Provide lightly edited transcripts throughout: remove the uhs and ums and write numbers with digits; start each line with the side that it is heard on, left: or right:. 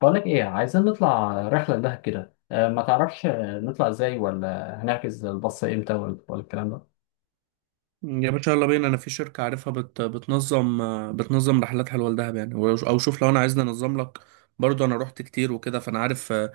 left: بقولك ايه عايزين نطلع رحلة لدهب كده ما تعرفش، نطلع ازاي ولا هنحجز الباص امتى ولا الكلام ده.
right: يا باشا يلا بينا، انا في شركة عارفها بتنظم. رحلات حلوة لدهب، يعني او شوف، لو انا عايزني انظم لك. برضو انا رحت كتير وكده، فانا عارف،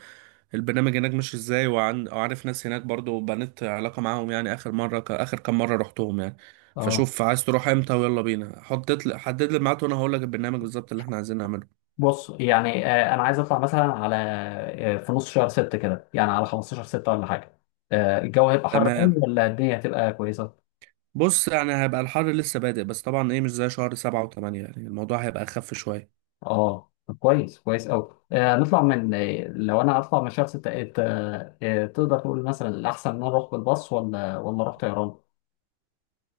right: البرنامج هناك ماشي ازاي. وعارف ناس هناك برضو، بنيت علاقة معاهم، يعني اخر مرة اخر كام مرة رحتهم يعني.
left: اه،
right: فشوف عايز تروح امتى ويلا بينا، حطيت لي حدد لي ميعاد وانا هقول لك البرنامج بالظبط اللي احنا عايزين نعمله.
left: بص يعني انا عايز اطلع مثلا على آه، في نص شهر ستة كده، يعني على 15 ستة ولا حاجة. الجو هيبقى حر قوي
right: تمام.
left: ولا الدنيا هتبقى كويسة؟
right: بص يعني هيبقى الحر لسه بادئ، بس طبعا ايه، مش زي شهر سبعة وثمانية، يعني الموضوع هيبقى اخف شوية.
left: اه، طب كويس، كويس قوي. نطلع من آه، لو انا هطلع من شهر ستة، تقدر تقول مثلا الاحسن ان انا اروح بالباص ولا اروح طيران؟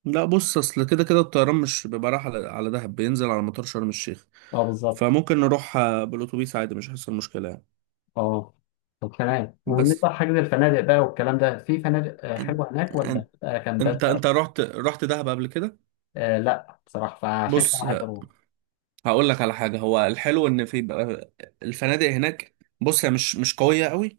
right: لا بص، اصل كده كده الطيران مش بيبقى رايح على دهب، بينزل على مطار شرم الشيخ.
left: اه، بالظبط.
right: فممكن نروح بالاتوبيس عادي، مش هيحصل مشكله يعني.
left: اه، طب تمام.
right: بس
left: وبالنسبة لحجز الفنادق بقى والكلام ده، في فنادق
right: أن-
left: حلوة هناك ولا
right: أن-
left: بتبقى كامبات
right: انت
left: بقى؟
right: رحت دهب قبل كده؟
left: آه، لا بصراحة، فعشان كده
right: بص
left: أنا عايز أروح.
right: هقول لك على حاجه، هو الحلو ان الفنادق هناك، بص هي مش قويه قوي،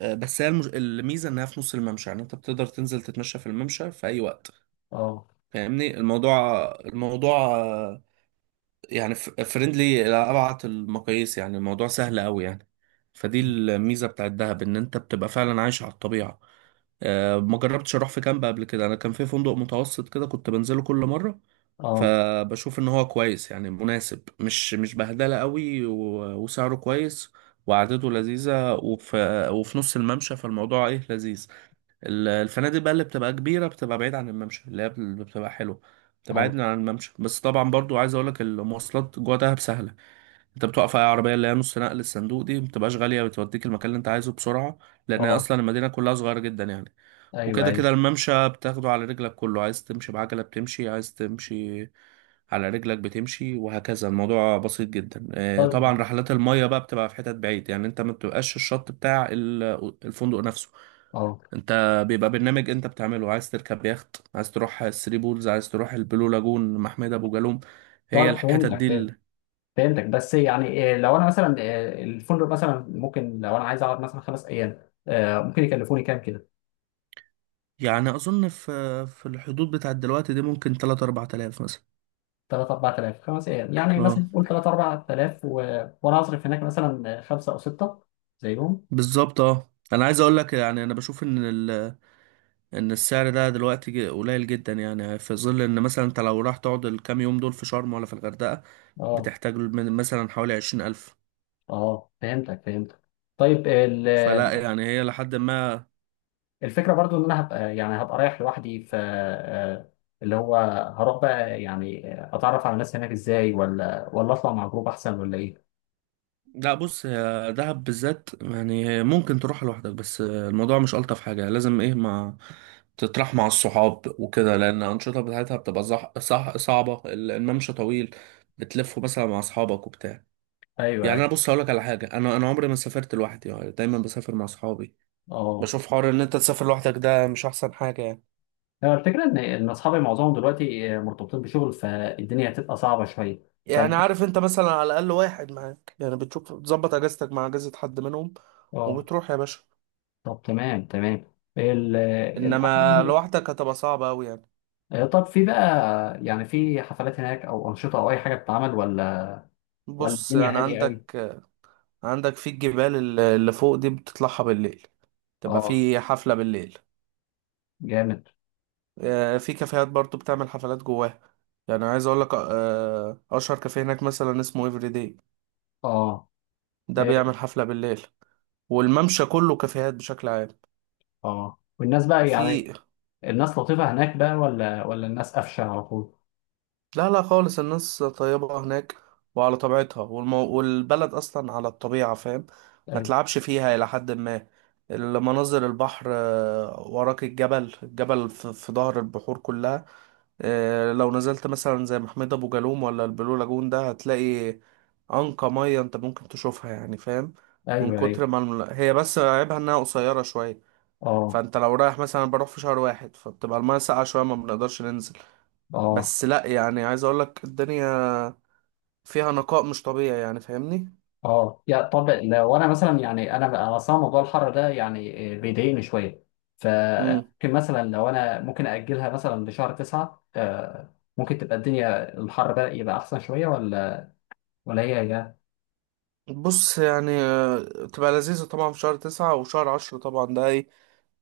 right: بس هي الميزه انها في نص الممشى، يعني انت بتقدر تنزل تتمشى في الممشى في اي وقت.
left: اه.
right: فاهمني الموضوع يعني فريندلي لأبعد المقاييس، يعني الموضوع سهل قوي يعني. فدي الميزة بتاعت دهب، ان انت بتبقى فعلا عايش على الطبيعة. ما جربتش اروح في كامب قبل كده، انا كان في فندق متوسط كده كنت بنزله كل مرة.
left: اه.
right: فبشوف ان هو كويس يعني، مناسب، مش بهدلة قوي، وسعره كويس وقعدته لذيذة، وفي نص الممشى، فالموضوع ايه لذيذ. الفنادق بقى اللي بتبقى كبيرة بتبقى بعيد عن الممشى، اللي هي بتبقى حلوة بتبقى
left: اه.
right: بعيد عن الممشى. بس طبعا برضو عايز اقولك، المواصلات جوه دهب سهلة. انت بتوقف اي عربية، اللي هي نص نقل الصندوق دي، مبتبقاش غالية، بتوديك المكان اللي انت عايزه بسرعة. لان هي
left: اه.
right: اصلا المدينة كلها صغيرة جدا يعني.
left: ايوه،
right: وكده
left: ايوه.
right: كده الممشى بتاخده على رجلك، كله عايز تمشي بعجلة بتمشي، عايز تمشي على رجلك بتمشي، وهكذا. الموضوع بسيط جدا.
left: طيب.
right: طبعا رحلات المية بقى بتبقى في حتت بعيد، يعني انت ما بتبقاش الشط بتاع الفندق نفسه.
left: اه.
right: انت بيبقى برنامج انت بتعمله، عايز تركب يخت، عايز تروح الثري بولز، عايز تروح البلو لاجون، محمية ابو جالوم، هي
left: طيب،
right: الحتت دي
left: فهمتك. بس يعني لو انا مثلا، الفندق مثلا ممكن لو انا عايز اقعد مثلا خمس ايام، ممكن يكلفوني كام كده؟
right: يعني. اظن في الحدود بتاعت دلوقتي دي ممكن 3 4,000 مثلا.
left: 3 4000 خمس ايام، يعني
right: اه
left: مثلا قول 3 4000 وانا هصرف هناك مثلا خمسه او سته زيهم.
right: بالظبط، اه انا عايز اقول لك يعني، انا بشوف ان ان السعر ده دلوقتي قليل جدا يعني، في ظل ان مثلا انت لو راح تقعد الكام يوم دول في شرم ولا في الغردقة،
left: اه،
right: بتحتاج من مثلا حوالي 20,000.
left: اه، فهمتك، فهمتك. طيب،
right: فلا يعني هي لحد ما.
left: الفكره برضو ان انا هبقى، يعني هبقى رايح لوحدي، ف، اللي هو هروح بقى يعني، اتعرف على الناس هناك ازاي ولا اطلع مع جروب احسن ولا ايه؟
right: لا بص، هي دهب بالذات يعني ممكن تروح لوحدك، بس الموضوع مش ألطف حاجة، لازم ايه ما تطرح مع الصحاب وكده، لأن الأنشطة بتاعتها بتبقى صح صعبة. الممشى طويل، بتلفه مثلا مع أصحابك وبتاع.
left: ايوه،
right: يعني
left: ايوه.
right: أنا بص هقولك على حاجة، أنا عمري ما سافرت لوحدي، يعني دايما بسافر مع أصحابي.
left: اه،
right: بشوف حوار إن أنت تسافر لوحدك ده مش أحسن حاجة يعني.
left: هو الفكره ان اصحابي معظمهم دلوقتي مرتبطين بشغل، فالدنيا هتبقى صعبه شويه. ف.
right: يعني عارف أنت، مثلا على الأقل واحد معاك، يعني بتشوف بتظبط أجازتك مع أجازة حد منهم
left: اه،
right: وبتروح يا باشا.
left: طب تمام، تمام.
right: إنما لوحدك هتبقى صعبة أوي يعني.
left: طب في بقى، يعني في حفلات هناك او انشطه او اي حاجه بتتعمل، ولا ولا
right: بص
left: الدنيا
right: يعني
left: هاديه قوي؟
right: عندك في الجبال اللي فوق دي، بتطلعها بالليل، تبقى
left: اه،
right: في حفلة بالليل.
left: جامد.
right: في كافيهات برضو بتعمل حفلات جواها. يعني عايز اقول لك، اشهر كافيه هناك مثلا اسمه ايفري داي،
left: اه،
right: ده
left: إيه.
right: بيعمل حفلة بالليل. والممشى كله كافيهات بشكل عام.
left: اه، والناس بقى يعني،
right: في.
left: الناس لطيفة هناك بقى ولا الناس قفشة على طول؟
right: لا لا خالص، الناس طيبة هناك وعلى طبيعتها. والبلد أصلا على الطبيعة، فاهم، ما
left: ايوه،
right: تلعبش فيها إلى حد ما. المناظر، البحر، وراك الجبل، الجبل في ظهر البحور كلها. لو نزلت مثلا زي محمد أبو جالوم ولا البلو لاجون ده، هتلاقي أنقى مية أنت ممكن تشوفها يعني، فاهم، من
left: ايوه. ايوه.
right: كتر ما هي بس عيبها إنها قصيرة شوية.
left: اه،
right: فأنت لو رايح مثلا، بروح في شهر واحد فبتبقى المية ساقعة شوية، ما بنقدرش ننزل.
left: اه،
right: بس لا يعني، عايز اقول لك الدنيا فيها نقاء مش طبيعي يعني، فاهمني.
left: اه. يا طب لو انا مثلا، يعني انا اصلا موضوع الحر ده يعني بيضايقني شوية،
right: امم
left: فممكن مثلا لو انا ممكن اجلها مثلا لشهر تسعة، ممكن تبقى الدنيا، الحر بقى يبقى احسن شوية، ولا ولا هي هي؟
right: بص يعني تبقى لذيذة طبعا في شهر تسعة وشهر عشرة، طبعا ده ايه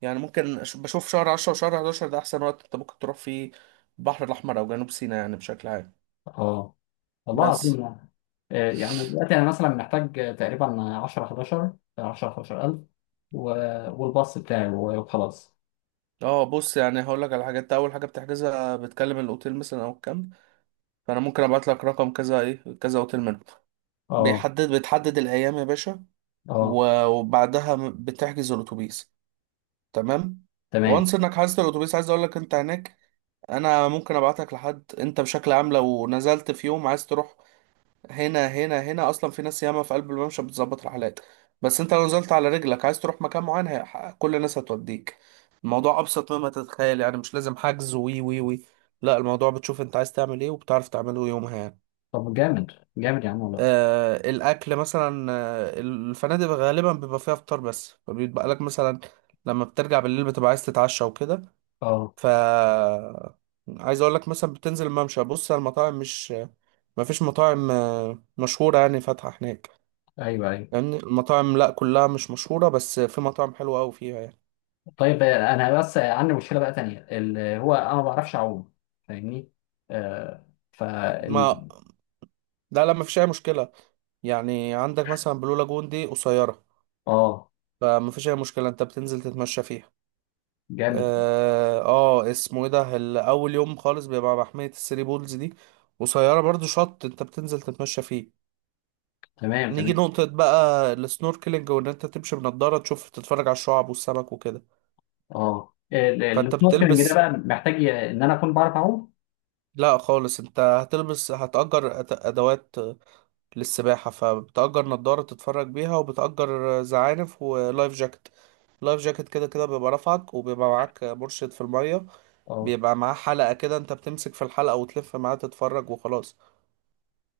right: يعني، ممكن بشوف شهر عشرة وشهر حداشر، ده احسن وقت انت ممكن تروح فيه البحر الاحمر او جنوب سيناء يعني بشكل عام.
left: اه، والله
right: بس.
left: العظيم يعني. يعني دلوقتي انا مثلا محتاج تقريبا 10 11، 10 11000 و... والباص بتاعي وخلاص.
right: اه بص يعني هقول لك على حاجات، انت اول حاجه بتحجزها بتكلم الاوتيل مثلا او الكامب. فانا ممكن ابعت لك رقم كذا ايه كذا اوتيل منهم،
left: اه،
right: بيحدد بتحدد الايام يا باشا.
left: اه،
right: وبعدها بتحجز الاتوبيس. تمام.
left: تمام.
right: وانس انك حاسس الاتوبيس، عايز اقول لك انت هناك، انا ممكن ابعتك لحد. انت بشكل عام لو نزلت في يوم عايز تروح، هنا اصلا في ناس ياما في قلب الممشى بتظبط رحلات. بس انت لو نزلت على رجلك عايز تروح مكان معين، كل الناس هتوديك. الموضوع ابسط مما تتخيل يعني، مش لازم حجز وي. لا الموضوع بتشوف انت عايز تعمل ايه وبتعرف تعمله يومها يعني.
left: طب جامد، جامد يا عم والله.
right: آه الاكل مثلا، الفنادق غالبا بيبقى فيها فطار بس، فبيبقى لك مثلا لما بترجع بالليل بتبقى عايز تتعشى وكده.
left: اه،
right: ف عايز اقول لك، مثلا بتنزل الممشى بص على المطاعم، مش ما فيش مطاعم مشهورة يعني فاتحة هناك.
left: ايوه، ايوه.
right: يعني المطاعم لا كلها مش مشهورة، بس في مطاعم حلوة أوي فيها يعني.
left: طيب انا بس عندي مشكله بقى تانية، اللي هو انا ما بعرفش اعوم، فاهمني. آه. ف
right: ما
left: ال-
right: لا لا، ما فيش أي مشكلة. يعني عندك مثلا بلو لاجون دي قصيرة،
left: اه،
right: فما فيش أي مشكلة، أنت بتنزل تتمشى فيها.
left: جامد،
right: اسمه إيه ده، أول يوم خالص بيبقى محمية الثري بولز دي، قصيرة برضو، شط أنت بتنزل تتمشى فيه.
left: تمام،
right: نيجي
left: تمام.
right: نقطة بقى السنوركلينج، وان انت تمشي بنضارة تشوف تتفرج على الشعاب والسمك وكده.
left: اه،
right: فانت
left: السنوركلينج ده
right: بتلبس.
left: بقى محتاج ان انا اكون بعرف اعوم؟
right: لا خالص، انت هتلبس هتأجر ادوات للسباحة، فبتأجر نضارة تتفرج بيها، وبتأجر زعانف ولايف جاكيت. لايف جاكيت كده كده بيبقى رافعك، وبيبقى معاك مرشد في المية،
left: اه،
right: بيبقى معاه حلقة كده، انت بتمسك في الحلقة وتلف معاه تتفرج وخلاص.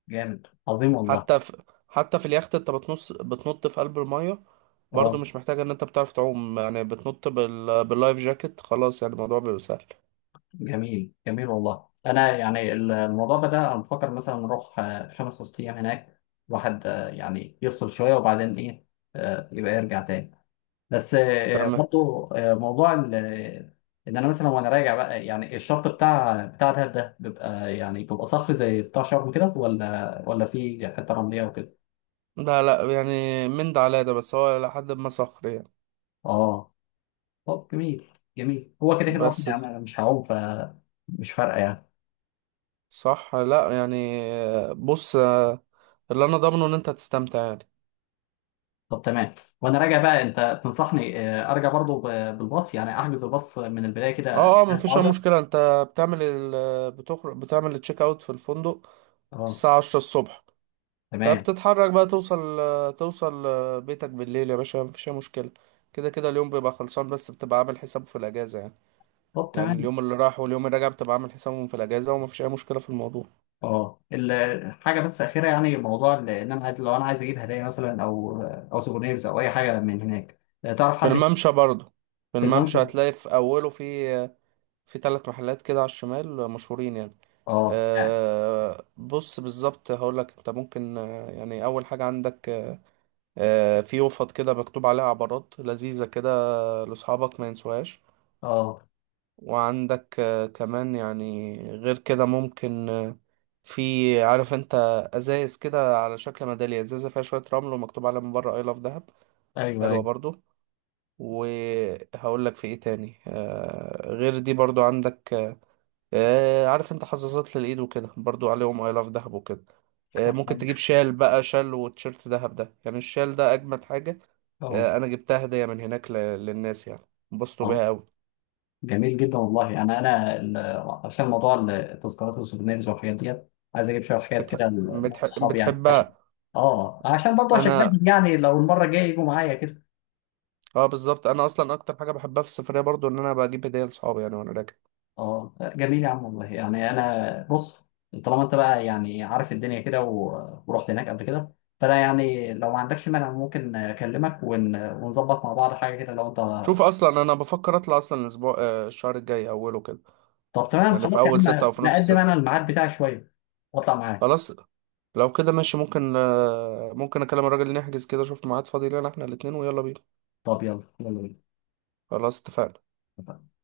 left: جامد، عظيم والله.
right: حتى في حتى في اليخت، انت بتنط في قلب المية، برضو
left: اه،
right: مش محتاج ان انت بتعرف تعوم يعني، بتنط باللايف جاكيت خلاص، يعني الموضوع بيبقى سهل.
left: جميل، جميل والله. انا يعني الموضوع بدأ، انا بفكر مثلا نروح خمس وست ايام هناك، واحد يعني يفصل شويه، وبعدين ايه، يبقى يرجع تاني. بس
right: تمام.
left: برضو موضوع ان انا مثلا وانا راجع بقى، يعني الشط بتاع دهب ده بيبقى، يعني بيبقى صخري زي بتاع شرم كده، ولا في حته رمليه وكده؟
right: لا لا يعني من ده على ده، بس هو لحد ما صخر يعني.
left: اه، طب جميل، جميل. هو كده كده اصلا،
right: بس.
left: يعني انا مش هعوم، فمش فارقه يعني.
right: صح لا يعني، بص، اللي انا ضامنه ان انت هتستمتع يعني.
left: طب تمام. وانا راجع بقى انت تنصحني ارجع برضو بالباص، يعني احجز الباص من البدايه كده؟
right: اه مفيش اي
left: عوده.
right: مشكلة. انت بتعمل بتخرج بتعمل التشيك اوت في الفندق
left: اه،
right: الساعة 10 الصبح.
left: تمام.
right: فبتتحرك بقى، توصل بيتك بالليل يا باشا، مفيش أي مشكلة. كده كده اليوم بيبقى خلصان، بس بتبقى عامل حسابه في الأجازة يعني.
left: طب
right: يعني
left: تمام.
right: اليوم اللي راح واليوم اللي راجع بتبقى عامل حسابهم في الأجازة، ومفيش أي مشكلة في الموضوع.
left: اه، الحاجه بس اخيره، يعني موضوع ان انا عايز، لو انا عايز اجيب هدايا مثلا، او او سوفونيرز او اي حاجه من هناك، تعرف
right: في
left: حد؟
right: الممشى برضه. في
left: في
right: الممشى
left: الممشى.
right: هتلاقي في أوله في ثلاث محلات كده على الشمال مشهورين يعني.
left: اه، يعني.
right: أه بص بالظبط هقولك، انت ممكن يعني أول حاجة عندك، في يوفط كده مكتوب عليها عبارات لذيذة كده لأصحابك ما ينسوهاش.
left: اه،
right: وعندك كمان يعني غير كده ممكن، في عارف انت ازايز كده على شكل ميدالية، ازازة فيها شوية رمل ومكتوب عليها من بره اي لاف دهب،
left: ايوه،
right: حلوة
left: ايوه.
right: برضو. وهقول لك في ايه تاني، غير دي برضو عندك، عارف انت حظاظات للايد وكده، برضو عليهم اي لاف دهب وكده. ممكن تجيب شال بقى، شال وتيشيرت دهب ده، يعني الشال ده اجمد حاجة.
left: اه.
right: انا جبتها هدية من هناك للناس يعني، انبسطوا
left: آه.
right: بيها قوي.
left: جميل جدا والله. انا عشان موضوع التذكارات والسوفينيرز والحاجات ديت، عايز اجيب شويه حاجات كده لناس صحابي، يعني عشان.
right: بتحبها.
left: اه، عشان برضه اشجعهم،
right: انا
left: يعني لو المره الجايه يجوا معايا كده.
right: اه بالظبط، انا اصلا اكتر حاجه بحبها في السفريه برضو ان انا بجيب هديه لصحابي يعني وانا راجع.
left: اه، جميل يا عم والله. يعني انا بص، طالما انت بقى يعني عارف الدنيا كده، ورحت هناك قبل كده، فانا يعني لو ما عندكش مانع، ممكن اكلمك ونظبط مع بعض حاجه كده لو انت.
right: شوف اصلا انا بفكر اطلع اصلا الاسبوع، الشهر الجاي اوله كده،
left: طب تمام،
right: يعني في
left: خلاص يا
right: اول ستة
left: عم،
right: او في نص
left: نقدم
right: ستة.
left: انا الميعاد بتاعي شويه واطلع معاك.
right: خلاص لو كده ماشي، ممكن ممكن اكلم الراجل نحجز كده، اشوف ميعاد فاضي لنا احنا الاتنين ويلا بينا.
left: طب يلا، يلا
right: خلاص اتفقنا.
left: بينا.